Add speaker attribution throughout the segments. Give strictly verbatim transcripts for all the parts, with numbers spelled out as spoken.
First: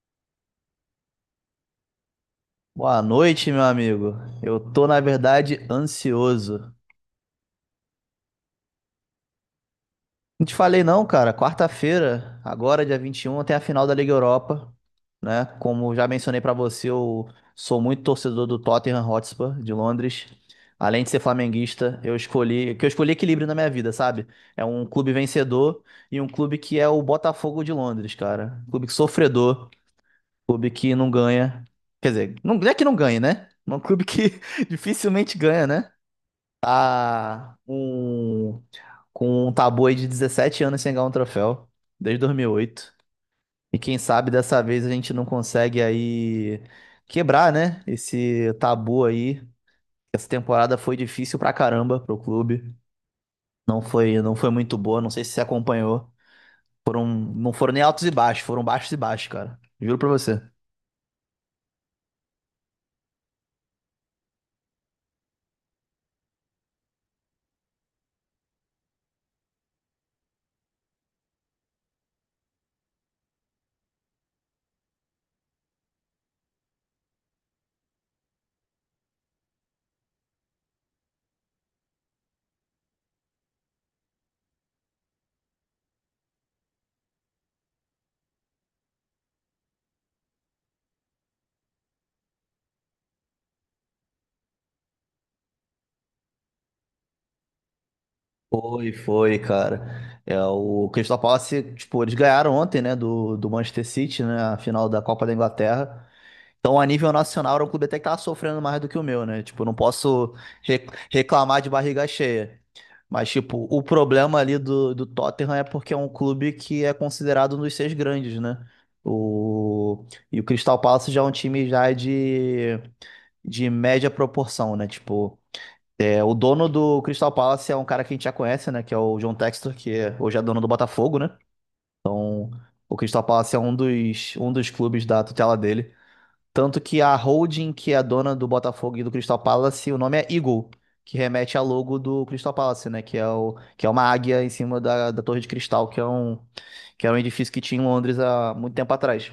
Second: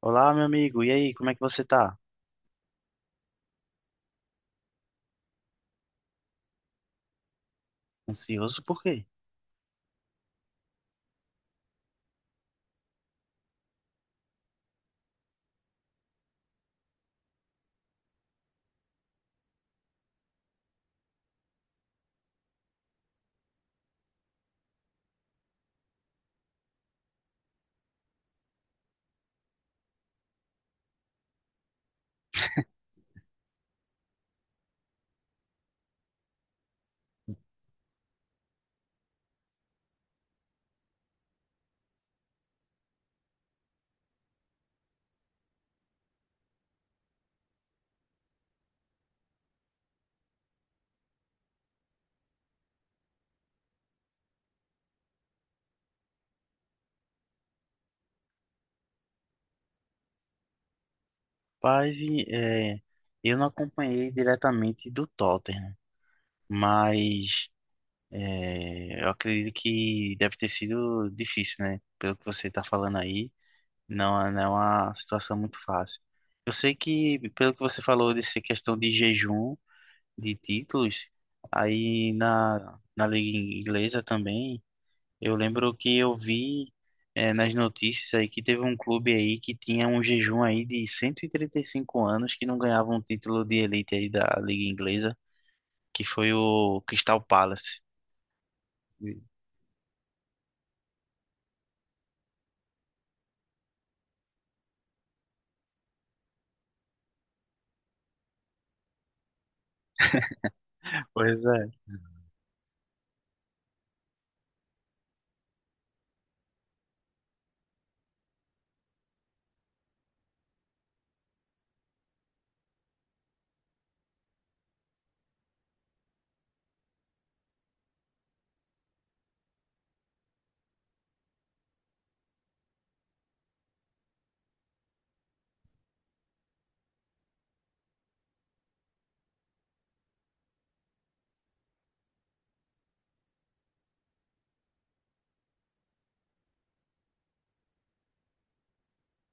Speaker 1: Olá, meu amigo. E aí, como é que você tá?
Speaker 2: Boa noite, meu amigo. Eu tô, na verdade, ansioso.
Speaker 1: Ansioso por quê?
Speaker 2: Não te falei não, cara. Quarta-feira, agora, dia vinte e um, tem a final da Liga Europa, né? Como já mencionei pra você, eu sou muito torcedor do Tottenham Hotspur de Londres. Além de ser flamenguista, eu escolhi, que eu escolhi equilíbrio na minha vida, sabe? É um clube vencedor e um clube que é o Botafogo de Londres, cara. Um clube que sofredor, um clube que não ganha. Quer dizer, não não é que não ganha, né? Um clube que dificilmente ganha, né? Tá um, com um tabu aí de dezessete anos sem ganhar um troféu, desde dois mil e oito. E oito. E quem sabe dessa vez a gente não consegue aí quebrar, né? Esse tabu aí. Essa temporada foi difícil pra caramba pro clube. Não foi, não foi muito boa, não sei se você acompanhou. Foram, não foram nem altos e baixos, foram baixos e baixos, cara. Juro pra você.
Speaker 1: Paz, e, é, eu não acompanhei diretamente do Tottenham, mas é, eu acredito que deve ter sido difícil, né? Pelo que você tá falando aí, não, é- não é uma situação muito fácil. Eu sei que, pelo que você falou dessa questão de jejum de títulos, aí na, na Liga Inglesa também. Eu lembro que eu vi eh, nas notícias aí que teve um clube aí que tinha um jejum aí de cento e e trinta e cinco anos que não ganhava um título de elite aí da Liga Inglesa, que foi o Crystal Palace.
Speaker 2: Foi, foi, cara. É, o Crystal Palace, tipo, eles ganharam ontem, né, do, do Manchester City, né, a final da Copa da Inglaterra. Então, a nível nacional, era um clube até que tava sofrendo mais do que o meu, né? Tipo, não posso re-
Speaker 1: Pois
Speaker 2: reclamar de
Speaker 1: é.
Speaker 2: barriga cheia. Mas, tipo, o problema ali do, do Tottenham é porque é um clube que é considerado um dos seis grandes, né? O... E o Crystal Palace já é um time já de, de média proporção, né? Tipo, é, o dono do Crystal Palace é um cara que a gente já conhece, né? Que é o John Textor, que é- Hoje é dono do Botafogo, né? O Crystal Palace é um dos, um dos clubes da tutela dele. Tanto que a holding que é a dona do Botafogo e do Crystal Palace, o nome é Eagle, que remete ao logo do Crystal Palace, né? Que é, o, que é uma águia em cima da, da Torre de Cristal, que é um, que era um edifício que tinha em Londres há muito tempo atrás,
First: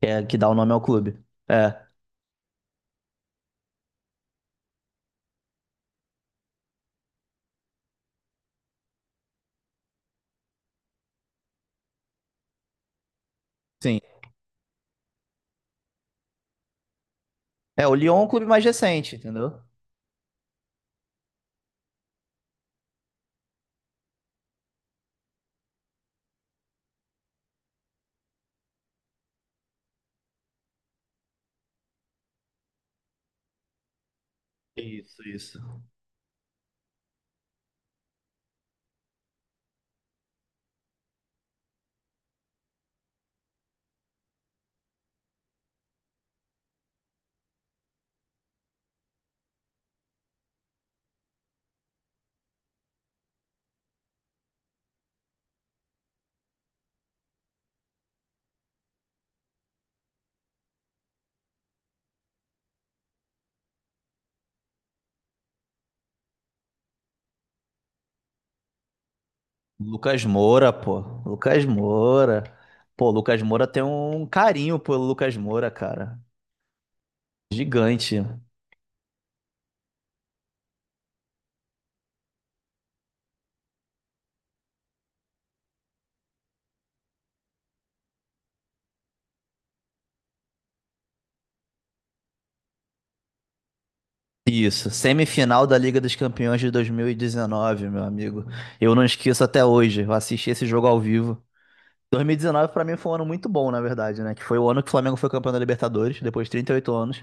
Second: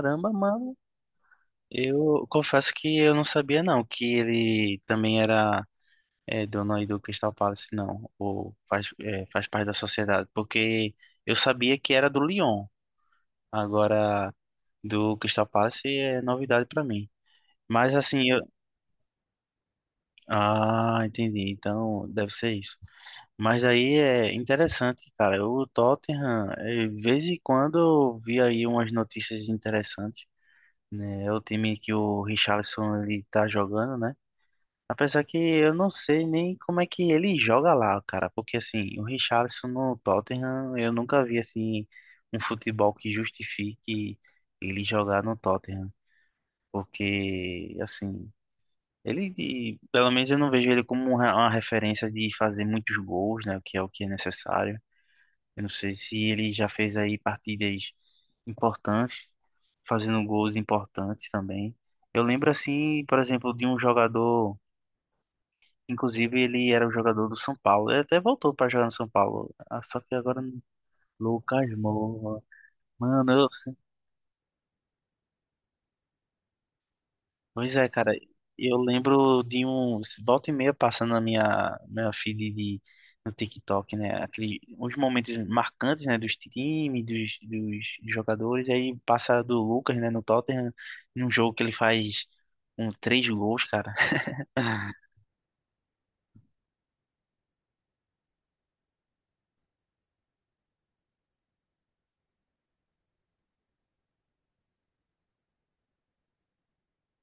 Speaker 2: que, é, que dá o nome
Speaker 1: mano.
Speaker 2: ao clube. É,
Speaker 1: Eu confesso que eu não sabia não que ele também era eh, dono aí do Crystal Palace, não. Ou faz, eh, faz parte da sociedade. Porque eu sabia que era do Lyon.
Speaker 2: sim.
Speaker 1: Agora, do Crystal Palace é novidade pra mim.
Speaker 2: É, o
Speaker 1: Mas
Speaker 2: Lyon é um
Speaker 1: assim,
Speaker 2: clube mais recente, entendeu?
Speaker 1: ah, entendi. Então, deve ser isso. Mas aí é interessante, cara. O Tottenham, eh, de vez em quando eu vi aí umas notícias interessantes, né? É o time que o Richarlison ele tá jogando, né?
Speaker 2: Isso,
Speaker 1: Apesar que
Speaker 2: isso.
Speaker 1: eu não sei nem como é que ele joga lá, cara, porque assim, o Richarlison no Tottenham, eu nunca vi assim um futebol que justifique ele jogar no Tottenham, porque assim, ele, e, pelo menos eu não vejo ele como um re- uma referência de fazer muitos gols, né? O que é o que é necessário. Eu não sei se ele já fez aí partidas importantes, fazendo gols importantes também. Eu lembro assim, por exemplo, de um jogador, inclusive ele era o jogador do São Paulo. Ele até voltou para jogar no São Paulo. Ah, só que
Speaker 2: Lucas
Speaker 1: agora não-
Speaker 2: Moura, pô. Lucas
Speaker 1: Lucas Moura.
Speaker 2: Moura. Pô,
Speaker 1: Mano,
Speaker 2: Lucas
Speaker 1: eu
Speaker 2: Moura tem um carinho pelo Lucas Moura, cara.
Speaker 1: pois é, cara,
Speaker 2: Gigante.
Speaker 1: eu lembro de um volta e meia passando na minha, minha feed de, no TikTok, né? Aquele, uns momentos marcantes, né? Dos times, dos, dos jogadores. Aí passa do Lucas, né? No Tottenham, num jogo que ele faz um, três gols, cara.
Speaker 2: Isso,
Speaker 1: Ah,
Speaker 2: semifinal da Liga dos Campeões de dois mil e dezenove, meu amigo. Eu não esqueço até hoje, eu assisti esse jogo ao vivo. dois mil e dezenove pra mim foi um ano muito bom, na verdade, né? Que foi o ano que o Flamengo foi campeão da Libertadores, depois de trinta e oito anos,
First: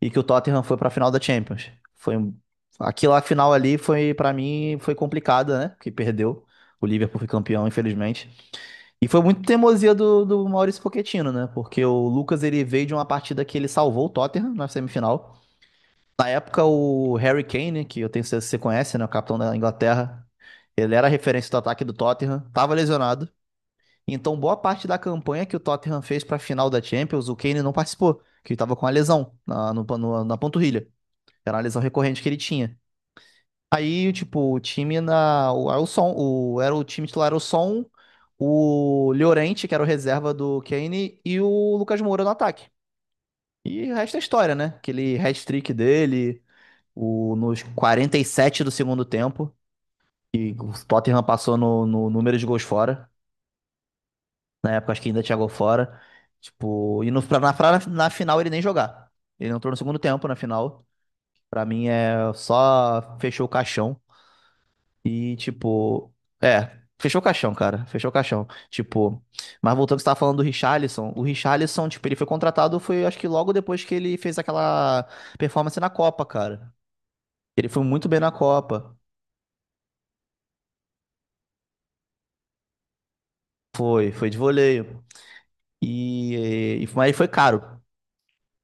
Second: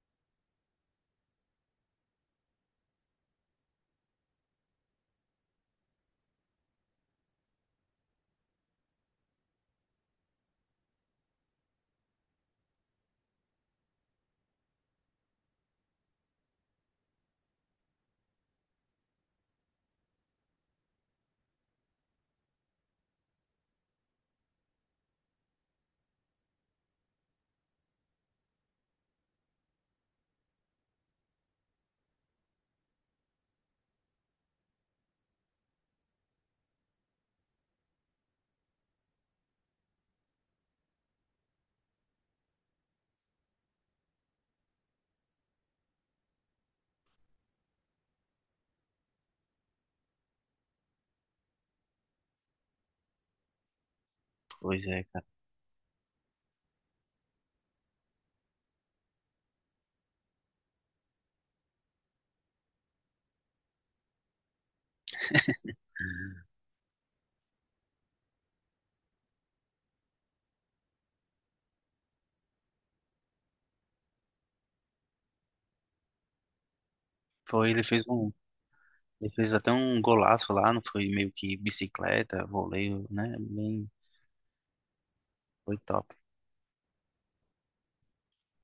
Speaker 2: e que o Tottenham foi pra final da Champions. Foi um- Aquela final ali foi pra mim foi complicada, né? Porque perdeu. O Liverpool foi campeão, infelizmente. E foi muito teimosia do, do Maurício Pochettino, né? Porque o Lucas ele veio de uma partida que ele salvou o Tottenham na semifinal. Na época, o Harry Kane, né, que eu tenho certeza que você conhece, né? O capitão da Inglaterra, ele era a referência do ataque do Tottenham, estava lesionado. Então, boa parte da campanha que o Tottenham fez para a final da Champions, o Kane não participou, que ele estava com a lesão na, no- no- na panturrilha. Era uma lesão recorrente que ele tinha. Aí, tipo, o time na. O, era o Son, o, era o time titular, era o Son, o Llorente, que era o reserva do Kane, e o Lucas Moura no ataque. E o resto é história, né? Aquele hat-trick dele o, nos quarenta e sete do segundo tempo, e o Tottenham passou no, no número de gols fora. Na
Speaker 1: pois
Speaker 2: época, acho
Speaker 1: é,
Speaker 2: que ainda
Speaker 1: cara.
Speaker 2: tinha gol fora. Tipo, e no, pra, na, pra- Na final ele nem jogar. Ele entrou no segundo tempo na final. Pra mim é só fechou o caixão. E, tipo, é, fechou o caixão, cara. Fechou o caixão. Tipo, mas voltando ao que você tava falando do Richarlison. O Richarlison, tipo, ele foi contratado, foi acho que logo depois que ele fez aquela performance na Copa, cara. Ele
Speaker 1: Foi,
Speaker 2: foi
Speaker 1: ele fez
Speaker 2: muito bem na
Speaker 1: um,
Speaker 2: Copa.
Speaker 1: ele fez até um golaço lá, não foi meio que bicicleta, voleio, né? Bem,
Speaker 2: Foi, foi de voleio.
Speaker 1: foi top.
Speaker 2: E, e mas ele foi caro.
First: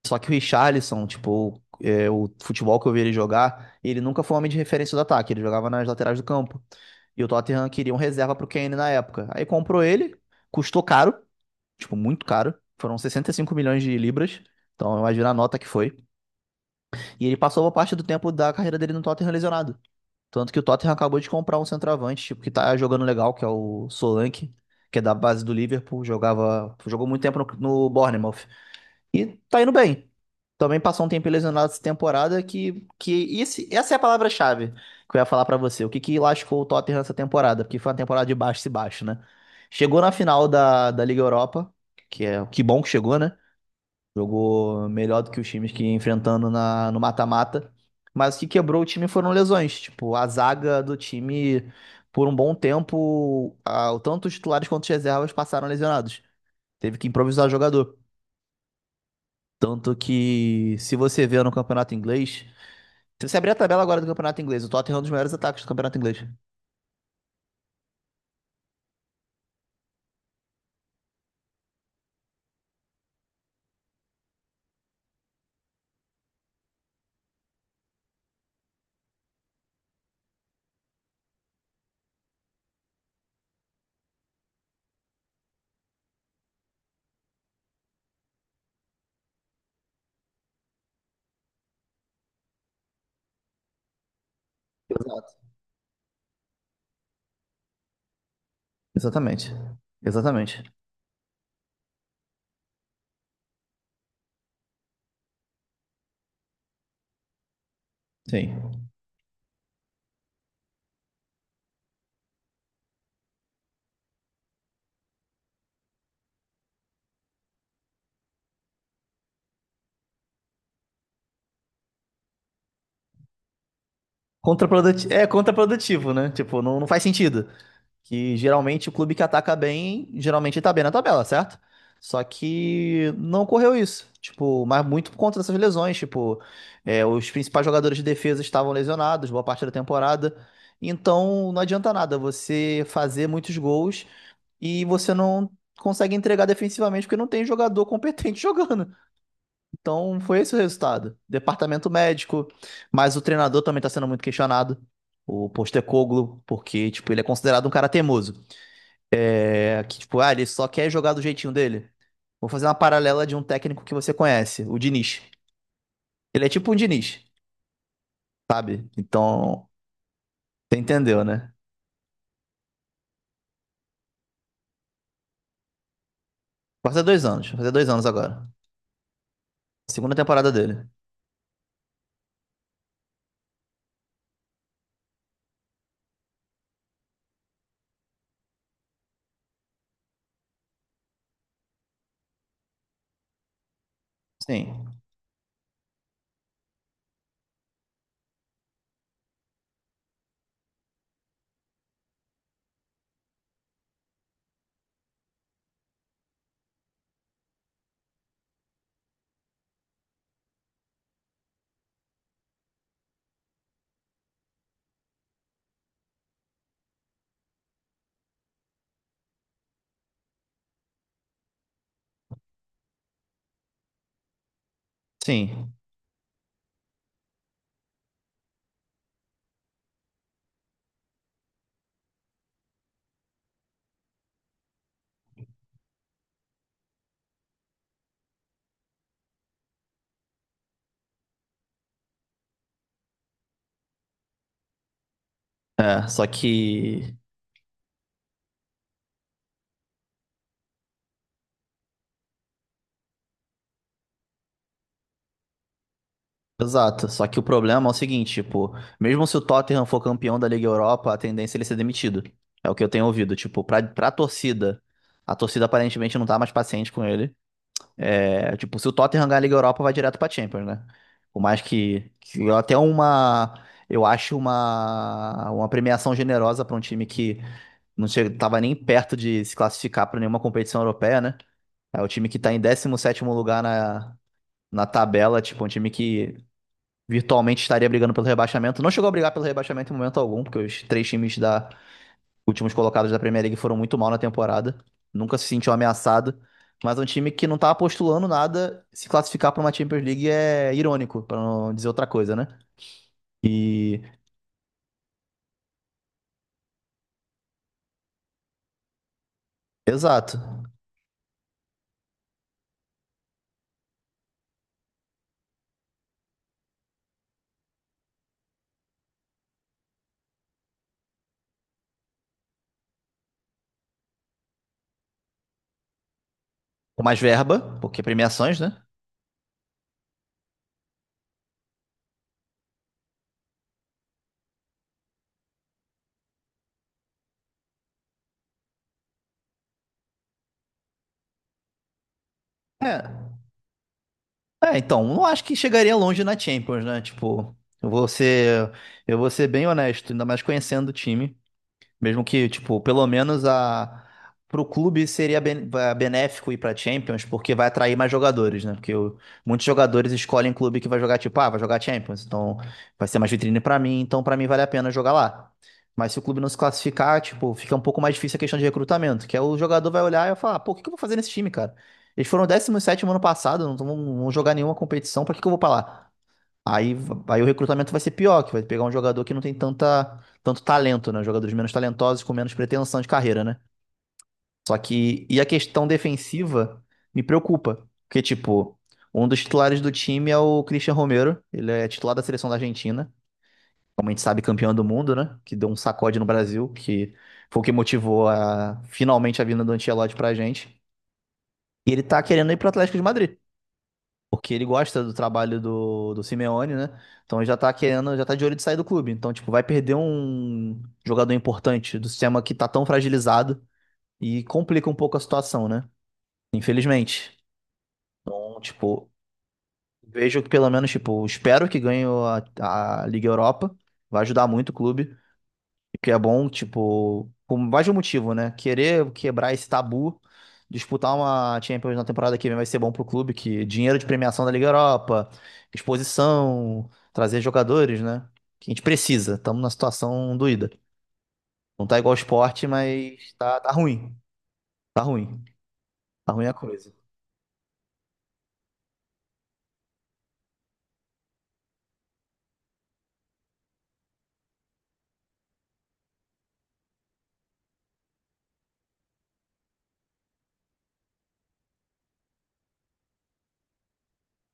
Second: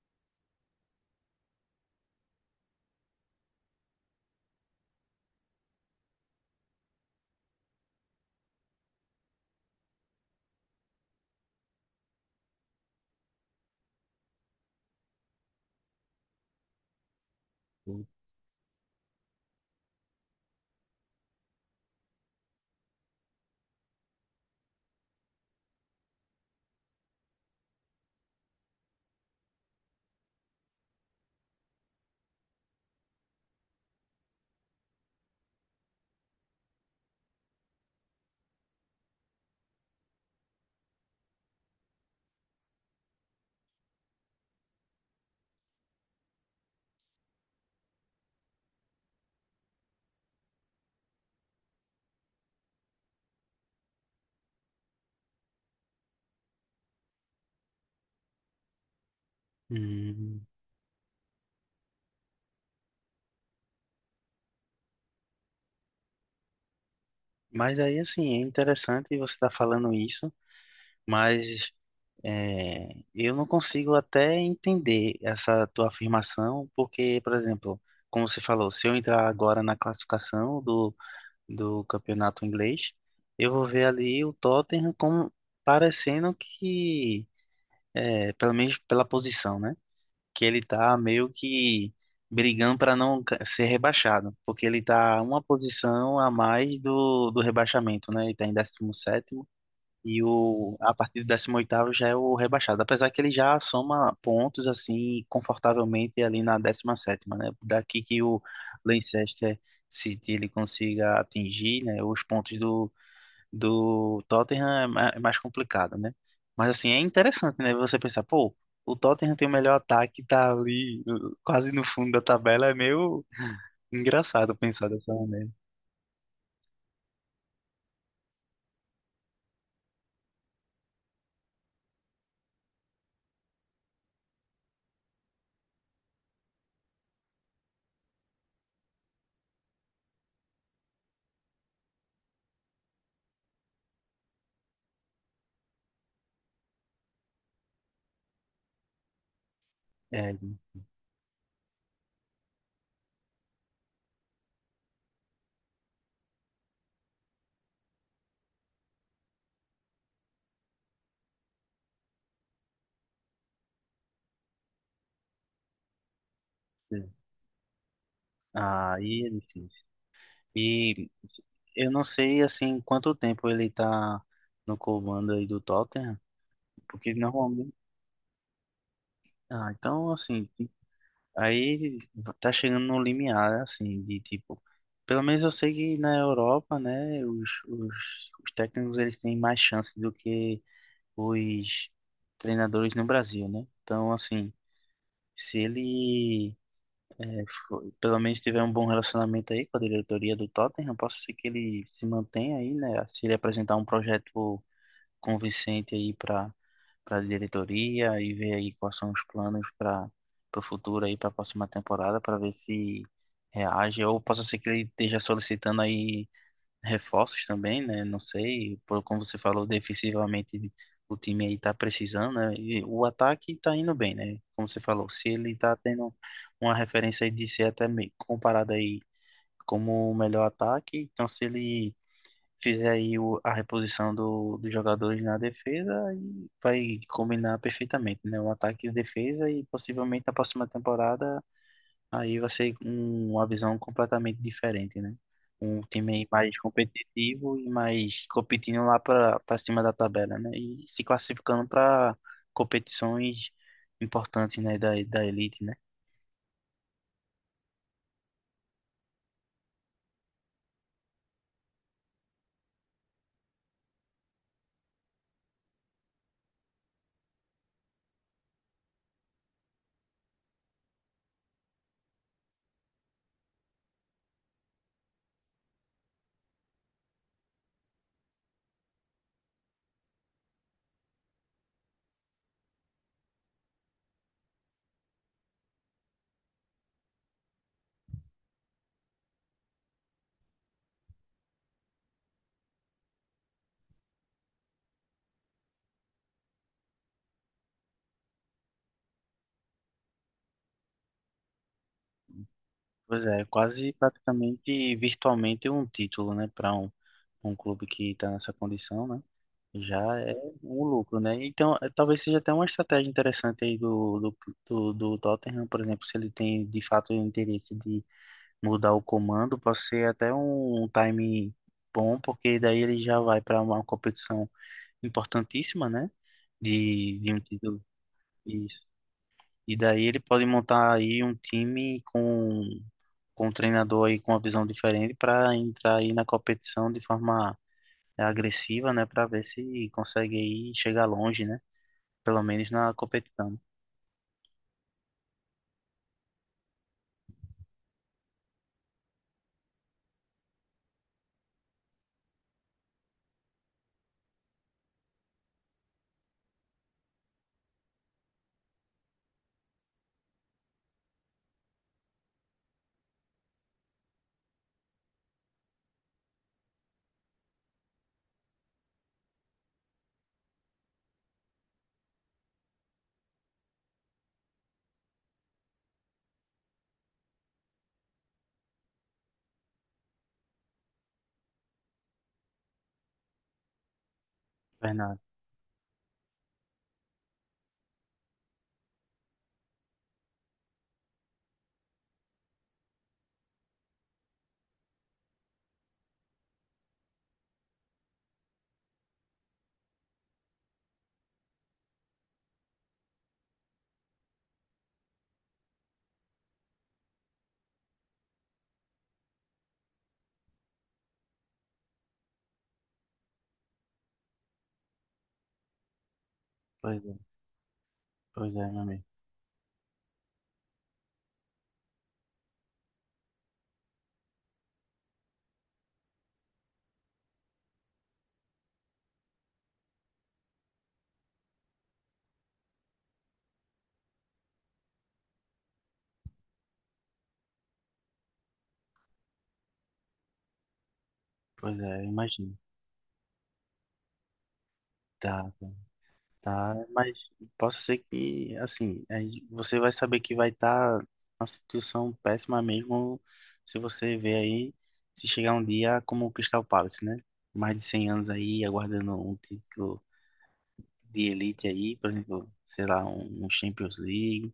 Speaker 2: Só que o Richarlison, tipo, é, o futebol que eu vi ele jogar, ele nunca foi um homem de referência do ataque, ele jogava nas laterais do campo. E o Tottenham queria um reserva pro Kane na época. Aí comprou ele, custou caro, tipo, muito caro. Foram sessenta e cinco milhões de libras. Então, imagina a nota que foi. E ele passou boa parte do tempo da carreira dele no Tottenham lesionado. Tanto que o Tottenham acabou de comprar um centroavante, tipo, que tá jogando legal, que é o Solanke, que é da base do Liverpool, jogava, jogou muito tempo no, no Bournemouth. E tá indo bem. Também passou um tempo lesionado essa temporada que, que esse, essa é a palavra-chave que eu ia falar pra você. O que que lascou o Tottenham essa temporada? Porque foi uma temporada de baixo e baixo, né? Chegou na final da, da Liga Europa, que é que bom que chegou, né? Jogou melhor do que os times que ia enfrentando na, no mata-mata. Mas o que quebrou o time foram lesões. Tipo, a zaga do time, por um bom tempo, a- tanto os titulares quanto os reservas passaram lesionados. Teve que improvisar jogador. Tanto
Speaker 1: Hum.
Speaker 2: que, se você vê no campeonato inglês, se você abrir a tabela agora do campeonato inglês, o Tottenham é um dos maiores ataques do campeonato inglês.
Speaker 1: Mas aí, assim, é interessante você estar falando isso, mas É, eu não consigo até entender essa tua afirmação, porque, por exemplo, como você falou, se eu entrar agora na classificação do, do campeonato inglês, eu vou ver ali o Tottenham como parecendo que, é, pelo menos pela posição, né? Que ele tá meio que brigando para não ca- ser rebaixado, porque ele tá
Speaker 2: Exato.
Speaker 1: uma posição a mais do, do rebaixamento, né? Ele tá em décimo sétimo.
Speaker 2: Exatamente.
Speaker 1: E
Speaker 2: Exatamente.
Speaker 1: o, a partir do décimo oitavo já é o rebaixado, apesar que ele já soma pontos assim confortavelmente ali na décima sétima, né? Daqui que o
Speaker 2: Sim.
Speaker 1: Leicester City ele consiga atingir, né, os pontos do, do Tottenham é ma- é mais complicado, né? Mas assim, é interessante, né, você pensar, pô, o Tottenham tem o melhor ataque, tá ali uh, quase no fundo da tabela, é meio engraçado pensar
Speaker 2: Contraprodutivo,
Speaker 1: dessa
Speaker 2: é
Speaker 1: maneira.
Speaker 2: contraprodutivo, né? Tipo, não, não faz sentido. Que geralmente o clube que ataca bem, geralmente tá bem na tabela, certo? Só que não ocorreu isso. Tipo, mas muito por conta dessas lesões. Tipo, é, os principais jogadores de defesa estavam lesionados boa parte da temporada. Então não adianta nada você fazer muitos gols e você não consegue entregar defensivamente porque não tem jogador competente jogando. Então
Speaker 1: É,
Speaker 2: foi esse o resultado. Departamento médico, mas o treinador também está sendo muito questionado. O Postecoglou, porque, tipo, ele é considerado um cara teimoso. É que, tipo, ah, ele só quer jogar do jeitinho dele. Vou fazer uma paralela de um técnico que você conhece, o Diniz. Ele é tipo um
Speaker 1: é.
Speaker 2: Diniz, sabe?
Speaker 1: Aí é
Speaker 2: Então,
Speaker 1: difícil.
Speaker 2: você
Speaker 1: E
Speaker 2: entendeu, né?
Speaker 1: eu não sei assim quanto tempo ele tá no comando aí do Tottenham,
Speaker 2: Vai fazer
Speaker 1: porque
Speaker 2: dois anos, vai fazer
Speaker 1: normalmente,
Speaker 2: dois anos agora.
Speaker 1: ah, então
Speaker 2: Segunda
Speaker 1: assim,
Speaker 2: temporada dele.
Speaker 1: aí tá chegando no limiar assim de tipo, pelo menos eu sei que na Europa, né, os, os, os técnicos eles têm mais chance do que os treinadores no Brasil, né? Então assim,
Speaker 2: Sim,
Speaker 1: se ele for- pelo menos tiver um bom relacionamento aí com a diretoria do Tottenham, posso ser que ele se mantenha aí, né? Se ele apresentar um projeto convincente aí para para a diretoria e ver aí quais são os planos para o futuro aí para a próxima temporada para ver se reage ou possa ser que ele esteja solicitando aí reforços também, né? Não sei, por como você falou, defensivamente o time aí tá precisando, né? E o ataque tá indo bem, né? Como você falou, se ele
Speaker 2: sim.
Speaker 1: tá tendo uma referência aí de ser até meio comparado aí como o melhor ataque, então se ele fizer aí o- a reposição do, dos jogadores na defesa e vai combinar perfeitamente, né? O ataque e a defesa e possivelmente na próxima temporada aí vai ser um- uma visão completamente diferente, né? Um
Speaker 2: É,
Speaker 1: time
Speaker 2: só
Speaker 1: aí mais
Speaker 2: que
Speaker 1: competitivo e mais competindo lá para para cima da tabela, né? E se classificando para competições importantes, né? Da, da elite, né?
Speaker 2: Exato, só que o problema é o seguinte, tipo, mesmo se o Tottenham for campeão da Liga Europa, a tendência é ele ser demitido. É o que eu tenho ouvido, tipo, pra, pra torcida, a torcida aparentemente não tá mais paciente com ele. É, tipo, se o Tottenham ganhar a Liga Europa, vai direto pra Champions, né? Por mais que, que eu até uma, eu acho uma, uma premiação generosa pra um time que não che- tava nem perto de se classificar pra nenhuma competição europeia, né? É o time que tá em décimo sétimo lugar na, na tabela, tipo, um time que virtualmente estaria brigando pelo rebaixamento. Não chegou a brigar pelo rebaixamento em momento algum, porque os três times da últimos colocados da Premier League foram muito mal na temporada. Nunca se sentiu ameaçado. Mas é um time que não tá postulando nada. Se classificar para uma Champions League é irônico, para não dizer outra coisa, né?
Speaker 1: Pois é, quase
Speaker 2: E.
Speaker 1: praticamente virtualmente um título, né? Para um, um clube que está nessa condição, né? Já é
Speaker 2: Exato.
Speaker 1: um lucro, né? Então, eh, talvez seja até uma estratégia interessante aí do, do, do, do Tottenham, por exemplo, se ele tem de fato o interesse de mudar o comando, pode ser até um, time bom, porque daí ele já vai para uma competição importantíssima, né?
Speaker 2: Com mais
Speaker 1: De, de um
Speaker 2: verba,
Speaker 1: título.
Speaker 2: porque premiações, né?
Speaker 1: Isso. E daí ele pode montar aí um time com, com um treinador aí com uma visão diferente para entrar aí na competição de forma agressiva, né? Para ver se consegue aí chegar longe, né? Pelo menos na
Speaker 2: É.
Speaker 1: competição.
Speaker 2: É, então, não acho que chegaria longe na Champions, né? Tipo, eu vou ser, eu vou ser bem honesto, ainda mais conhecendo o time. Mesmo que, tipo, pelo menos a pro clube seria ben- eh, benéfico ir pra Champions, porque vai atrair mais jogadores, né? Porque o- muitos jogadores escolhem clube que vai jogar, tipo, ah, vai jogar Champions, então vai ser mais vitrine pra mim, então pra mim vale a pena jogar lá. Mas se o clube não se classificar, tipo, fica um pouco mais difícil a questão de recrutamento, que é o jogador vai olhar e vai falar, pô, o que que eu vou fazer nesse time, cara? Eles foram décimo sétimo ano passado, não vão não vão jogar nenhuma competição, pra que que eu vou pra lá? Aí, v- aí o recrutamento vai ser pior, que vai pegar um jogador que não tem tanta, tanto talento, né? Jogadores menos talentosos com menos pretensão de carreira, né? Só
Speaker 1: Bernardo,
Speaker 2: que, e a questão defensiva me preocupa, porque, tipo, um dos titulares do time é o Christian Romero, ele é titular da seleção da Argentina, como a gente sabe, campeão do mundo, né? Que deu um sacode no Brasil, que foi o que motivou a, finalmente a vinda do Ancelotti pra gente. E ele tá querendo ir pro Atlético de Madrid. Porque ele gosta do trabalho do, do Simeone, né? Então ele já tá querendo, já tá de olho de sair do clube. Então, tipo, vai perder um jogador importante do sistema que tá tão fragilizado e complica um pouco a situação, né?
Speaker 1: pois é,
Speaker 2: Infelizmente.
Speaker 1: pois
Speaker 2: Então,
Speaker 1: é, meu amigo.
Speaker 2: tipo, vejo que pelo menos, tipo, espero que ganhe a, a Liga Europa. Vai ajudar muito o clube. Que é bom, tipo, por mais de um motivo, né? Querer quebrar esse tabu, disputar uma Champions na temporada que vem vai ser bom pro clube, que dinheiro de premiação da Liga Europa, exposição, trazer jogadores, né? Que a gente precisa. Estamos numa situação doída.
Speaker 1: Pois
Speaker 2: Não tá
Speaker 1: é, eu
Speaker 2: igual ao
Speaker 1: imagino.
Speaker 2: esporte, mas tá, tá ruim. Tá ruim.
Speaker 1: Tá,
Speaker 2: Tá ruim a
Speaker 1: tá,
Speaker 2: coisa.
Speaker 1: mas posso ser que, assim, aí você vai saber que vai estar tá uma situação péssima mesmo se você ver aí, se chegar um dia como o Crystal Palace, né? Mais de cem anos aí, aguardando um título de elite aí, por exemplo, sei lá, um, um Champions League.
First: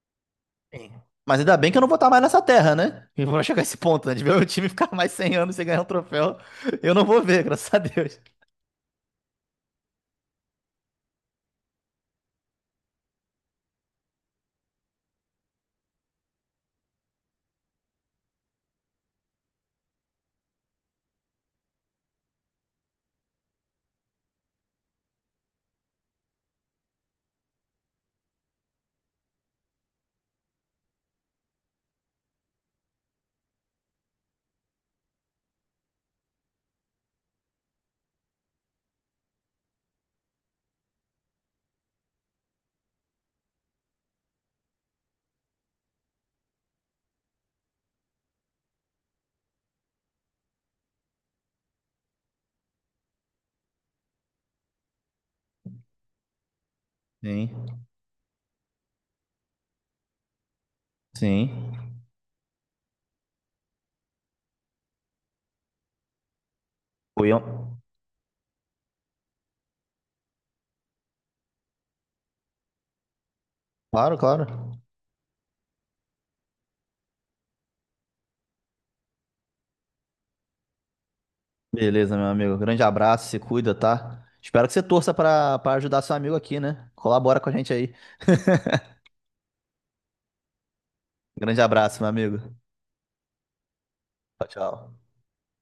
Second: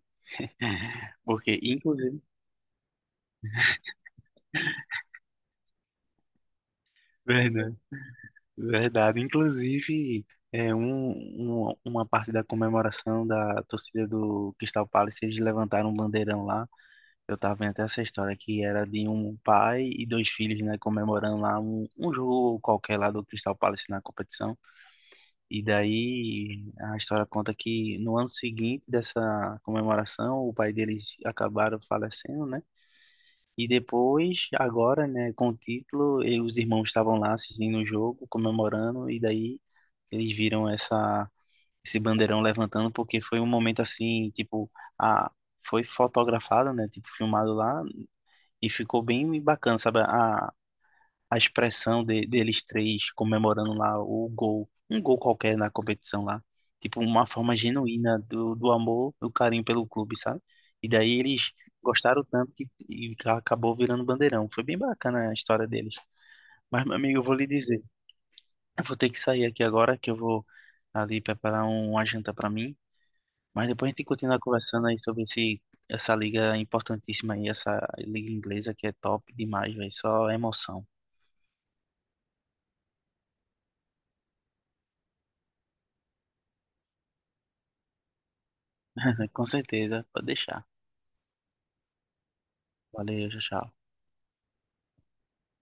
Speaker 2: Sim. Mas ainda
Speaker 1: Porque,
Speaker 2: bem que eu não vou estar mais
Speaker 1: inclusive,
Speaker 2: nessa terra, né? E vou chegar a esse ponto, né? De ver o time ficar mais cem anos sem ganhar um troféu, eu não vou ver, graças a Deus.
Speaker 1: verdade. Inclusive, é, um, um- uma parte da comemoração da torcida do Crystal Palace, eles levantaram um bandeirão lá. Eu tava vendo até essa história que era de um pai e dois filhos, né, comemorando lá um, um jogo qualquer lá do Crystal Palace na competição. E daí a história conta que no ano seguinte dessa comemoração, o pai deles acabaram falecendo, né? E depois, agora, né, com o título, e os irmãos estavam lá assistindo o jogo, comemorando, e daí eles viram essa, esse bandeirão levantando, porque foi um momento assim, tipo, a, foi fotografado, né, tipo, filmado lá, e ficou bem bacana, sabe? A, a expressão de- deles três comemorando lá o gol, um gol qualquer na competição lá. Tipo, uma forma
Speaker 2: Sim,
Speaker 1: genuína do, do amor, do carinho pelo clube, sabe? E daí eles
Speaker 2: sim.
Speaker 1: gostaram tanto que e acabou virando bandeirão. Foi bem bacana a história deles. Mas, meu amigo, eu
Speaker 2: Fui
Speaker 1: vou
Speaker 2: eu.
Speaker 1: lhe dizer, eu vou ter que sair aqui agora, que eu vou ali preparar um, uma janta para mim. Mas depois a gente
Speaker 2: Claro,
Speaker 1: continua
Speaker 2: claro.
Speaker 1: conversando aí sobre esse, essa liga importantíssima aí, essa liga inglesa que é top demais, velho. Só emoção.
Speaker 2: Beleza, meu amigo. Grande abraço, se cuida, tá? Espero que você torça pra para ajudar seu amigo aqui, né? Colabora com a gente aí.
Speaker 1: Com certeza, pode deixar.
Speaker 2: Grande abraço, meu amigo.
Speaker 1: Valeu, tchau, tchau.
Speaker 2: Tchau, tchau.